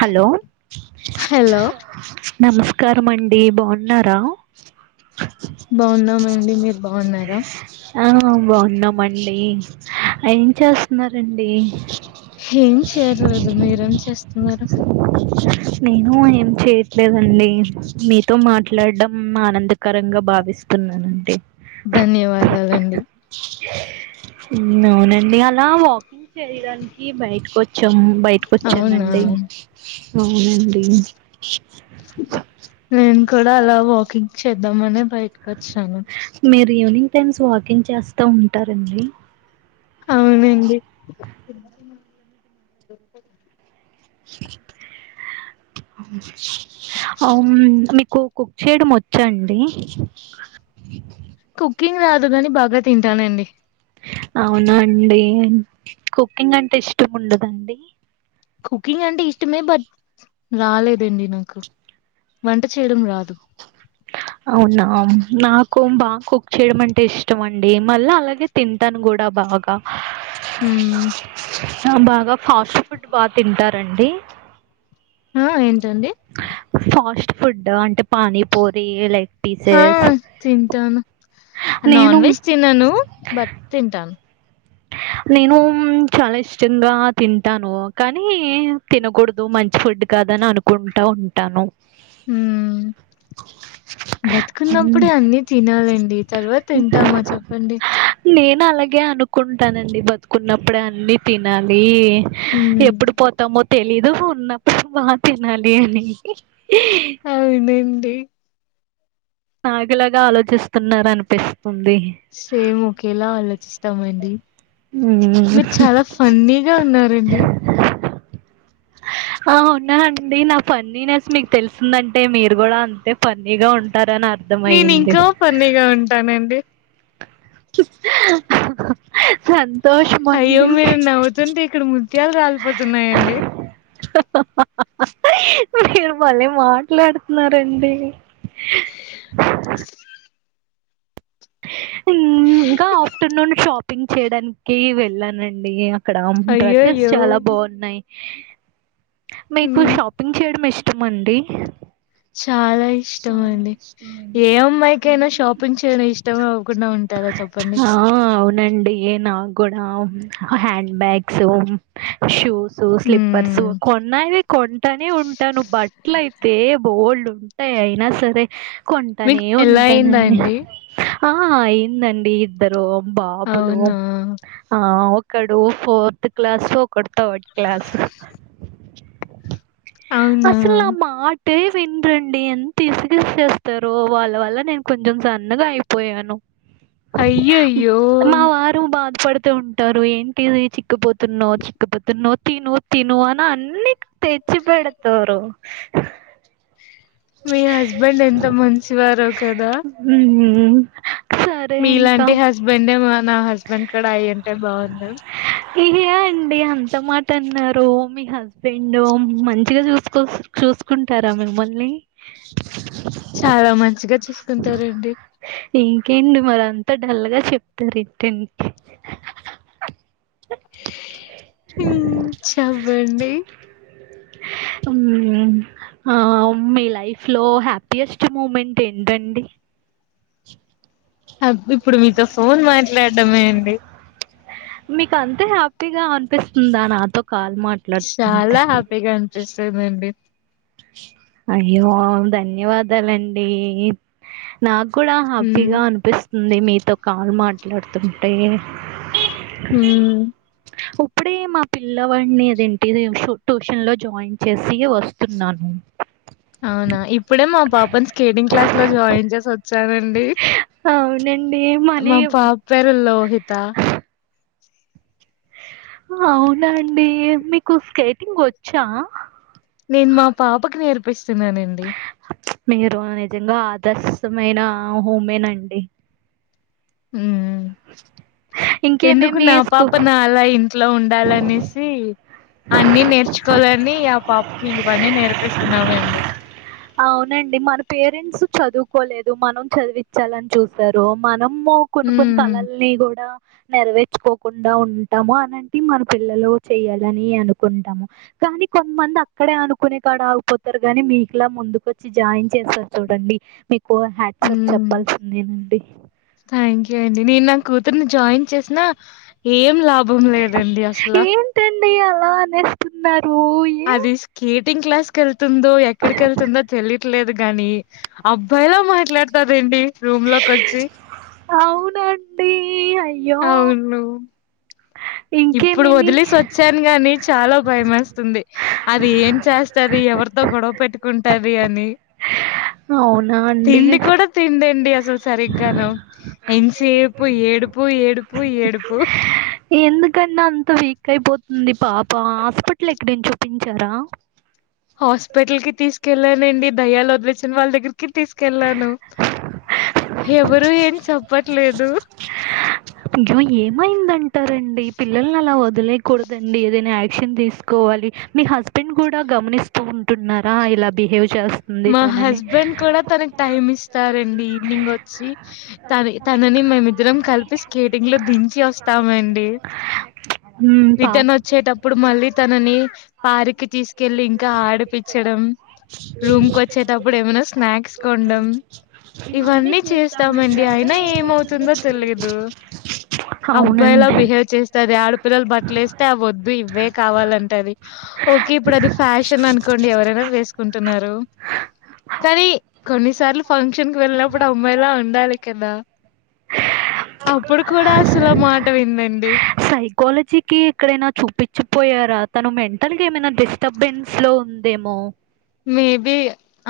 Hello hello నమస్కారం అండి బాగు న్నారా బాగున్నామండి మీరు బాగున్నారా ఆ బాన్నమ్ ఆన్ డి ఏం చేస్తున్నారండి ఏం చేయర్లేదు మీరేం చేస్తున్నారు నేను ఏం చేయట్లేదండి మీతో మాట్లాడడం ఆనందకరంగా భావిస్తున్నానండి ధన్యవాదాలండి అవునవునండి అలా వాక్ చేయడానికి బయటకు వచ్చాం బయటక అవునా వచ్చానండి అవునండి నేను కూడా అలా వాకింగ్ చేద్దామనే బయటకి వచ్చాను ఈవనింగ్ టైమ్స్ వాకింగ్ చేస్తా ఉంటారండి అవునండి [unintelligible] అవును మీక్ కు కుక్ చేయడం వచ్చండి కుకింగ్ రాదు కాని బాగా తింటానండి అవునా అండి కుకింగ్ అంటే ఇష్టం ఉండదండి కుకింగ్ అంటే ఇష్టమే బట్ రాలేదండి నాకు వంట చేయడం రాదు అవునా నాకు బాగా కుక్ చేయడం అంటే ఇష్టం అండి మళ్ళీ అలాగే తింటాను కూడా బాగా హుమ్ ఆ బాగా ఫాస్ట్ ఫుడ్ బాగా తింటారండి ఆ ఎం ఫస్ట్ ఫు ఫుడ్ అంటే పానీపూరి లెగ్ ఆ పీసెస్ తింటాను నేను నాన్ వెజ్ తినను బట్ తింటాను నేను చాలా ఇష్టంగా తింటాను కానీ తినకూడదు మంచి ఫుడ్ కాదని అనుకుంటా ఉంటాను మ్మ్. బ్రతుకున్నప్పుడే అన్ని తినాలండి తర్వాత తింటామా చెప్పండి నాలాగే అను కుంటానండి బతుకున్నప్పుడే అన్ని తినాలి హ్మ్ ఎప్పుడు పోతామో తెలీదు ఉన్నప్పుడు బా తినాలి అని ఏంటి నాగులాగా ఆలోచిస్తున్నారు అనిపిస్తుంది సేమ్ ఒకేలా ఆలోచిస్త స్తమండి మీరు చాలా ఫన్నీగా ఉన్నారండి ఆ ఉన్నా అండి నా ఫన్నిన్స్ మీకు తెలుసిందంటే మీరు కూడా అంతే ఫన్నీగా ఉంటారని నేన్ అర్థమయింది ఇంకా ఫన్నీగా ఉంటానండి సంతోషం అయ్యో అండి మీరు నవ్వుతుంటే ఇక్కడ ముత్యాలు రాలిపోతున్నాయండి మీరు మళ్ళీ మాట్లాడుతున్నారండి అ మ్మ్ ఇంకా ఆఫ్టర్నూన్ షాప్ టింగ్ చేడానికి వెళ్ళానండి క్డం డ్రెస్సెస్ అయ్యోయ్యో చాలా బాగున్నాయ్ మీకు ఉమ్ షాపింగ్ చేయడం ఇష్ త్తమంది చాలా ఇష్టమండి ఏ అమ్మాయికైన షాపింగ్ చేయడం ఇష్ట్ టవ అవ్వకుండా ఉంటారా చెప్పండి నాగ్ గుడా హ్యాండ్ బ్యాగ్స్ షూస్ సు స్లిప్పర్స్ ఉమ్ కొన్నాయివి కొంటనే ఉంటాను బట్లయితే బోల్డ్ ఉంటాయి అయినా సరే మీకు కొంటనే పెళ్లయిందా ఉంటానండి అండి ఆ ఎందండి ఇద్దరో బాబులు అవునా ఆ కడో ఫోర్త్ క్లాసు ఒకడు థర్డ్ క్లాస్ అవునా అసల్ ఆ మాట్ టె విన్ రండి ఎంత్ విస్గేస్తారో వాళ్ళ వల్ల నేను కొంచెం సన్నగా అయ్ పొయను అయ్యయో పడుతూ ఉంటారు ఏంటిది చిక్కుపోతున్నావ్ చిక్కుపోతున్నవ్ తిను తిను అన్ అన్ని తెచ్చి పెడతారు మీ హస్బెండ్ ఎంత మంచివారో కదా ఉమ్ సరే ఇంకా మీలాంటి హస్బెండే మ న హస్బెండ్ కుడ అయి అంటే బాగుండు ఇ ఏ అండి అంత మట్టన్నారు మీ హస్బెండు మంచిగా చూసుకో చూసుకుంటారా మిమ్మల్ని చాలా మంచిగా చూసుకుంటారండి ఎంత డల్ గా చెప్తారు ఇంటన్ హూ చెప్పండి ఉమ్ ఆ ఒ మేలా లైఫ్ లో హ్యాపీయెస్ట్ మూమెంట్ ఏంటండి ఇప్పుడు మీతో ఫోన్ మాట్లాడమే అండి మీకు అంతే హ్యాపీగా అనిపిస్తుందా నాతో కాల్ మాట్లాడుతుంటే చాలా హ్యాపీగా అనిపిస్తుందండి అయ్యో ధన్యవాదాలండి నాక్ కూడా హ్మ్ హ్యాపీగా అనిపిస్ ఉంది మీతో కాల్ మాట్లాడుతుంటే హ్మ్ పుడే మా పిల్లవాడ్ని అద్ ఏంటిది షూ ట్యూషన్ లో జాయిన్ చేసి వస్తు నార్మల్ అవునా ఇప్పుడే మా పాపన్ స్కేటింగ్ క్లాస్ లో జాయిన్ చేస్ ఒచ్చం సనండి అవునండి మనీ మా పాప్ పేరు లోహిత అవునా అండి మీకు స్కేటింగ్ వచ్చా నేను మా పాపకు నేర్పిస్తున్నానండి మీరు నిజంగా ఆదర్శమైన హోమేనండి ఉమ్ ఎందుకు ఇంకేమేమి నా పాప స్కూ నాలయి న్ ఇంట్లో ఉండాలనేసి అన్నిీ నేర్చుకోవాలని ఆ పాపకి ఇవన్నీ నేర్పిస్తున్నామండి అవునండి మన పేరెంట్స్ చదువుకోలేదు మనం చదివించాలని చూసారు మనం మ్మో కొన్ని కొన్ని ఉమ్ కళల్ని కూడా నెరవేర్చుకోకుండా ఉంటాము అనంటి మన పిల్లలు చేయాలి లని అనుకుంటాము. కానీ కొంతమంది అక్కడే అనుకునే కాడ ఆగిపోతారు, గానీ మీకు లా ముందుకుొచ్చి జాయిన్ చేస్తారు చూడండి. మిక్ కు హ్యాట్సాప్ ఉమ్ చెప్పాల్సిందేనండి. థ్యాంక్ యూ అండి నేను నా కూతుర్ని జాయిన్ చేసిన ఏం లా భం లేదండి అసలా డి అలా అనేస్తున్నార్ ంగ్ క్లాస్ ఎల్ తుందో ఎక్కడికి వెళ్తుందో తెలియట్లేదు కానీ అబ్బాయిలా మాట్లాడతాదేంటి రూమ్ లోకి వచ్చి డి అయ్యో అవును ఇప్పుడు ఇంకేమేమి వదిలేసి వచ్చాను గాని చాలా భయమేస్తుంది. అది ఏం చేస్తది ఎవర్ తో గొడవ పెట్టుకుంటాది అని అవునా తిండి అండి కూడా తిండిండి అసలు సరిగ్గాను ఎంతసేపు ఏడుపు ఏడుపు ఏడుపు ఎందుకండి అంత వీక్ అయిపోతుంది పాప హాస్పిటల్ ఎక్కడయిన చూపించారా హాస్పిటల్ కి తీసుకెళ్లాానండి దయ్యాలు వదిలే చో వాళ్ళ దగ్గరికి కి తీసుకెల్లాను ఎవరు ఏం చెప్పట్ లేదు. ఇంక ఏమైందంటారండి పిల్లల్ని అలా వదిలేయకూడదండి ఏదైనా యాక్షన్ తీసుకోవాలి మీ హస్బెండ్ కూడా గమనిస్తూ ఉంటున్నారా ఇలా బిహేవ్ చేస్తుంది మా తనని హస్బెండ్ కూడా తనకి టైమ్ ఇస్తారంండి. ఈవినింగ్ వచ్చి త తనని మేమిద్దరం కలిపి కేటింగ్ లో దించి వస్తామండి. మ్మ్, పాప రిటర్న్ వచ్చేటప్పుడు మళ్ళీ తనని పార్కి తీస్ కెళ్ళి ఇంకా ఆడిపిచ్చడం రూమ్కి వచ్చేటప్పుడు ఏమైనా స్నాక్స్ కొండం ఇవన్నీ చేస్తామండి అయినా ఏమవుతుందో తెలియదు అబ్బాయిలా అవునండి బిహేవ్ చేస్తది ఆడపిల్లలు బట్టలేస్తే అవ్వద్దు ఇవ్వె కావాలంటది ఓకే ఇప్పుడు అది ఫ్యాషన్ అనుకోండి ఎవరైనా వేసుకుంట టున్నారు. కానీ కొన్నిసార్లు ఫంక్షన్ కి వెళ్ళినప్పుడు అమ్మాయిలా ఉండాలి కదా అప్పుడు కూడా అసలు మాట విందండి. సైకాలజీకి ఎక్కడైనా చూపించిపోయారా తను మెంటల్గా ఏమైనా డిస్టర్బెన్స్ లో ఉందేమో మేబి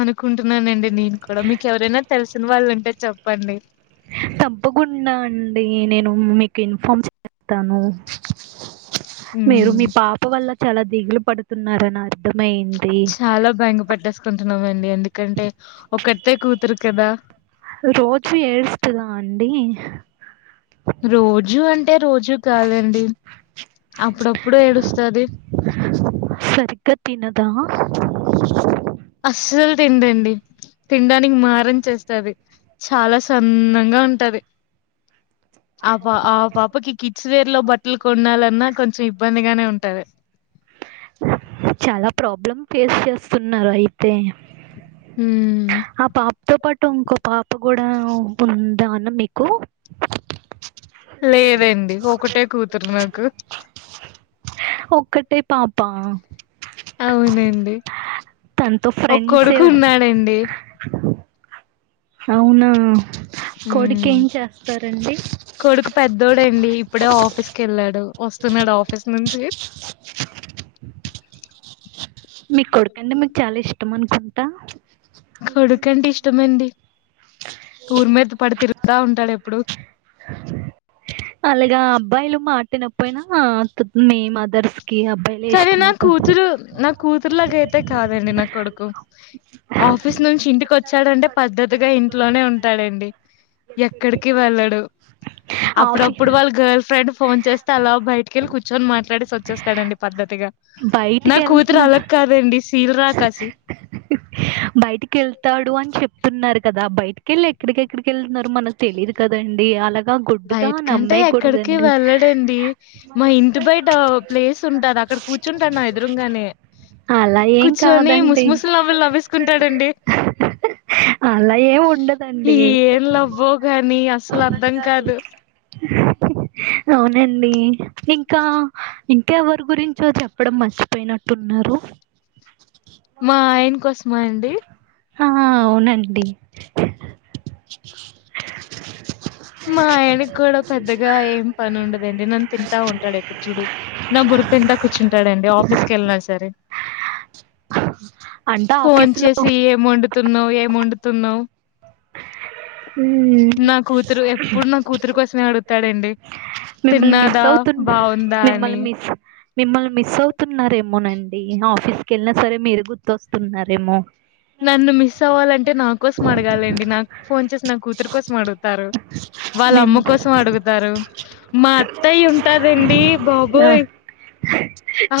అనుకుంటున్నానండి నేను కూడా మీకు ఎవరైనా తెలిసిన వాళ్ళు ఉంటే చెప్పండి. తప్పకుండా అండి నేను మీకు ఇన్ఫార్మ్ చేస్తాను. మీరు హ్మ్ మీ పాప వల్ల చాలా దిగులు పడుతున్నారని అర్థమైంది చాలా భయంగా పట్టేసుకుంటున్నామండి ఏందుక్ కంటే ఒకట్తే కూతురు కదా రోజు ఏడుస్తుందా అండి రోజు అంటే రోజూ కాదండి అప్పుడప్పుడు ఏడుస్తది. సరిగ్గా తినదా అస్సలు తినదండి. తినడానికి మారం చేస్త స్థాది. చాలా సన్నంగా ఉంటది ఆ పా ఆ పాపకి కిడ్స్ వేర్ లో బట్టలు కొనాలన్నా కొంచెం ఇబ్బందిగానే ఉంటది. చాలా ప్రాబ్లం ఫేస్ చేస్తున్నారు అయితే హ్మ్ ఆ పాపతో పాటు టిన్కో పాప తప్ప కూడా ఉండదాన్న మీకు లేదండి ఒకటే కూతురు నాకు ఒక్కటే పాప అవునండి తనతో ఓ ఫ్రెండ్స్ కొడుకు ఉన్నాడండి. అవునా ఉ కొడుకు ఏం చేస్తారండి కొడుకు పెద్దోడండిఇప్పుడే ఆఫీస్కి వెళ్ళాడు వస్తున్నాడు ఆఫీస్ నుంచి మీ కొడుకు అంటే మీక్ చాలా ఇష్ పెట్టమనుకుంటా కొడుకంటే ఇష్టమండి ఊరి మీద పడి తిరుగుతా ఉంటాడు ఎప్పుడు అలాగా అబ్బాయిలు మాట వినకపోయినా మీ మదర్స్ కి అబ్బాయిలే సరె నా ఇష్టమవుతారు కూతురు నా కూతుర్ కూతుర్లగా అయితే కాదండి నా కొడుకు ఆఫీస్ నుంచి ఇంటికి వచ్చాడంటే పద్ద్దతిగా ఇంట్లోనే ఉంటాడండి. ఎక్కడికి వెళ్ళడు. ఆఫీ అప్పుడప్పుడు వాళ్ళ గర్ల్ ఫ్రెండ్ ఫోన్ చేస్తే అలా బయటకిెళ్ళి కూర్చొని మాట్లాడేసి వచ్చేస్తాడండి. పద్ధతిగా నా బయటికి కూతుర వెళ్తున్నా అలగ్ కా దండి బయటికి వెళ్తాడు అని చెప్ న్నారు కదా బయటికెళ్ళి ఎక్కడికెక్కడికి వెళ్తున్నారు మనకు తెలీదు కదండి అలా బయట కంటే ఎక్కడికి వెళ్ళడండి మా ఇంటి బయట ప్లేస్ ఉంటది అక్కడ కూర్చుంటా నా ఎదురుంగానే అలా ఏం కుచ్ కూర్చొని ముసు కాదండి ముసులు నవ్లు నవ్్వేసుకుంటాడండి అలా ఏం ఈ ఉండదండి ఏం లవ్ వో గాని అసలు అర్ధం కాదు అవునండి ఇంకా ఇంకేవరి గురించో చెప్పడం మర్చిపోయినట్టున్నారు మా ఆయన కోసం మండి ఆ అవునండి మా ఆయనకి కూడా పెద్దగా ఏం పని ఉండదండి నన్ను తింటా ఉంటాడు ఎప్పుడు చూడు నా బుర్ర తింటా కూర్చుంటాడుండి ఆఫీస్కి వెళ్ళినా సరే అంటే ఫోన్ ఆఫీసులో వచ్చేసి ఏం వండుతున్నావు ఏం వండుతున్నావు నా ఉమ్ కూతురు ఎప్పుడు నా కూతురు కోసమే అడుగుతాడండి మిమ్మల్ని మిస్ తిన్నాదా అవుతు బాగుందా మిమ్మల్ని అని మిస్ మిమ్మల్ని మిస్ అవుతున్నారేమోనండి అండి ఆఫీస్కి వెళ్ళినా సరే మీరు గుర్తొస్తున్నారేమో నన్ను మిస్ అవ్వాల అంటే నా కోసం అడగల్ ండి నాకు ఫోన్ చేసి నా కూతురు కోసం అడుగుతారు వాళ్ళ మేము అమ్మ కోసం అడుగుతారు మా అత్తయి్ ఉంటాదండి ఆ, బాబోయ్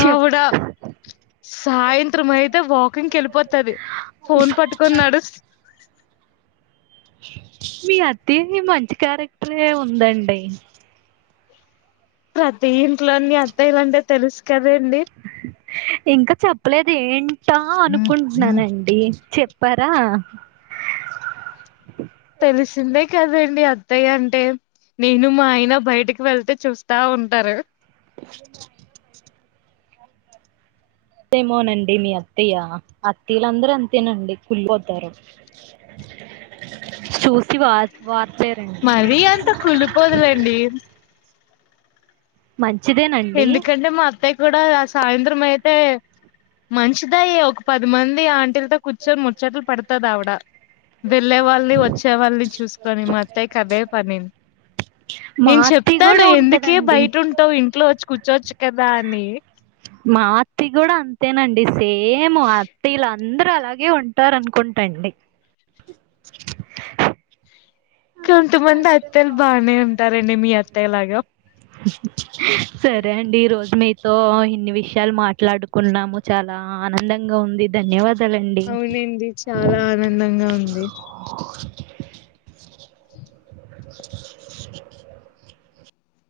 చెప్ సాయంత్రం అయితే వాకింగ్ కెలిపు ముచ్చట్లు ఫోన్ పట్టుకున్నాడు మీ అత్తయకి మంచి క్యారెక్టరే ఉందండి ప్రతి ఇంట్లోన్నీ అత్తాయ్యలంటే తెలుసు కదండి ఇంకా చెప్పలేదు ఏం టా అనుకుంటున్నానండి చె పార తెలిసిందే కదండి అత్తయ్య అంటే నేను మా ఆయన బయటకి వెళ్తే చూస్తా ఉంటారు అంతేమోనండి మీ అత్తయ్య అత్తయ్యలందరూ అంతేనండి కుళ్ళిపోతారు చూసి వ వ మరీ అంత కులిపోదులండి మంచి ఎందుకంటే మా అత్తయ కూడా ఆ సాయంత్రం అయితే మంచిదయి ఒక పది మంది ఆంటీలతో కూర్చొని ముచ్చట్లు పెడతది ఆవిడ వెళ్ళే వాళ్ళని వచ్చే వాళ్ళని చూసుకొని మా అత్త్య క అదే పని మా నేను అత్తయ్య చెప్తాను కూడా ఎందుకే ఉంటదండి బయట ఉంటావు ఇంట్లో చ్చు కదా అని మా అత్తయ కూడా అంతేనండి సేమ్ అత్తయ్య లందరూ అలాగే ఉంటారనుకుంటండి కొంతమంది అత్తలు బానే ఉంటారండి మీ అత్తయ్య లాగా సరే అండి ఈ రోజు మి సో ఇన్ని విషయాలు మాట్లాడుకున్నాము చాలా ఆనందంగా ఉంది ధన్యవాదా అవునండి చాలా ఆనందంగా ఉంది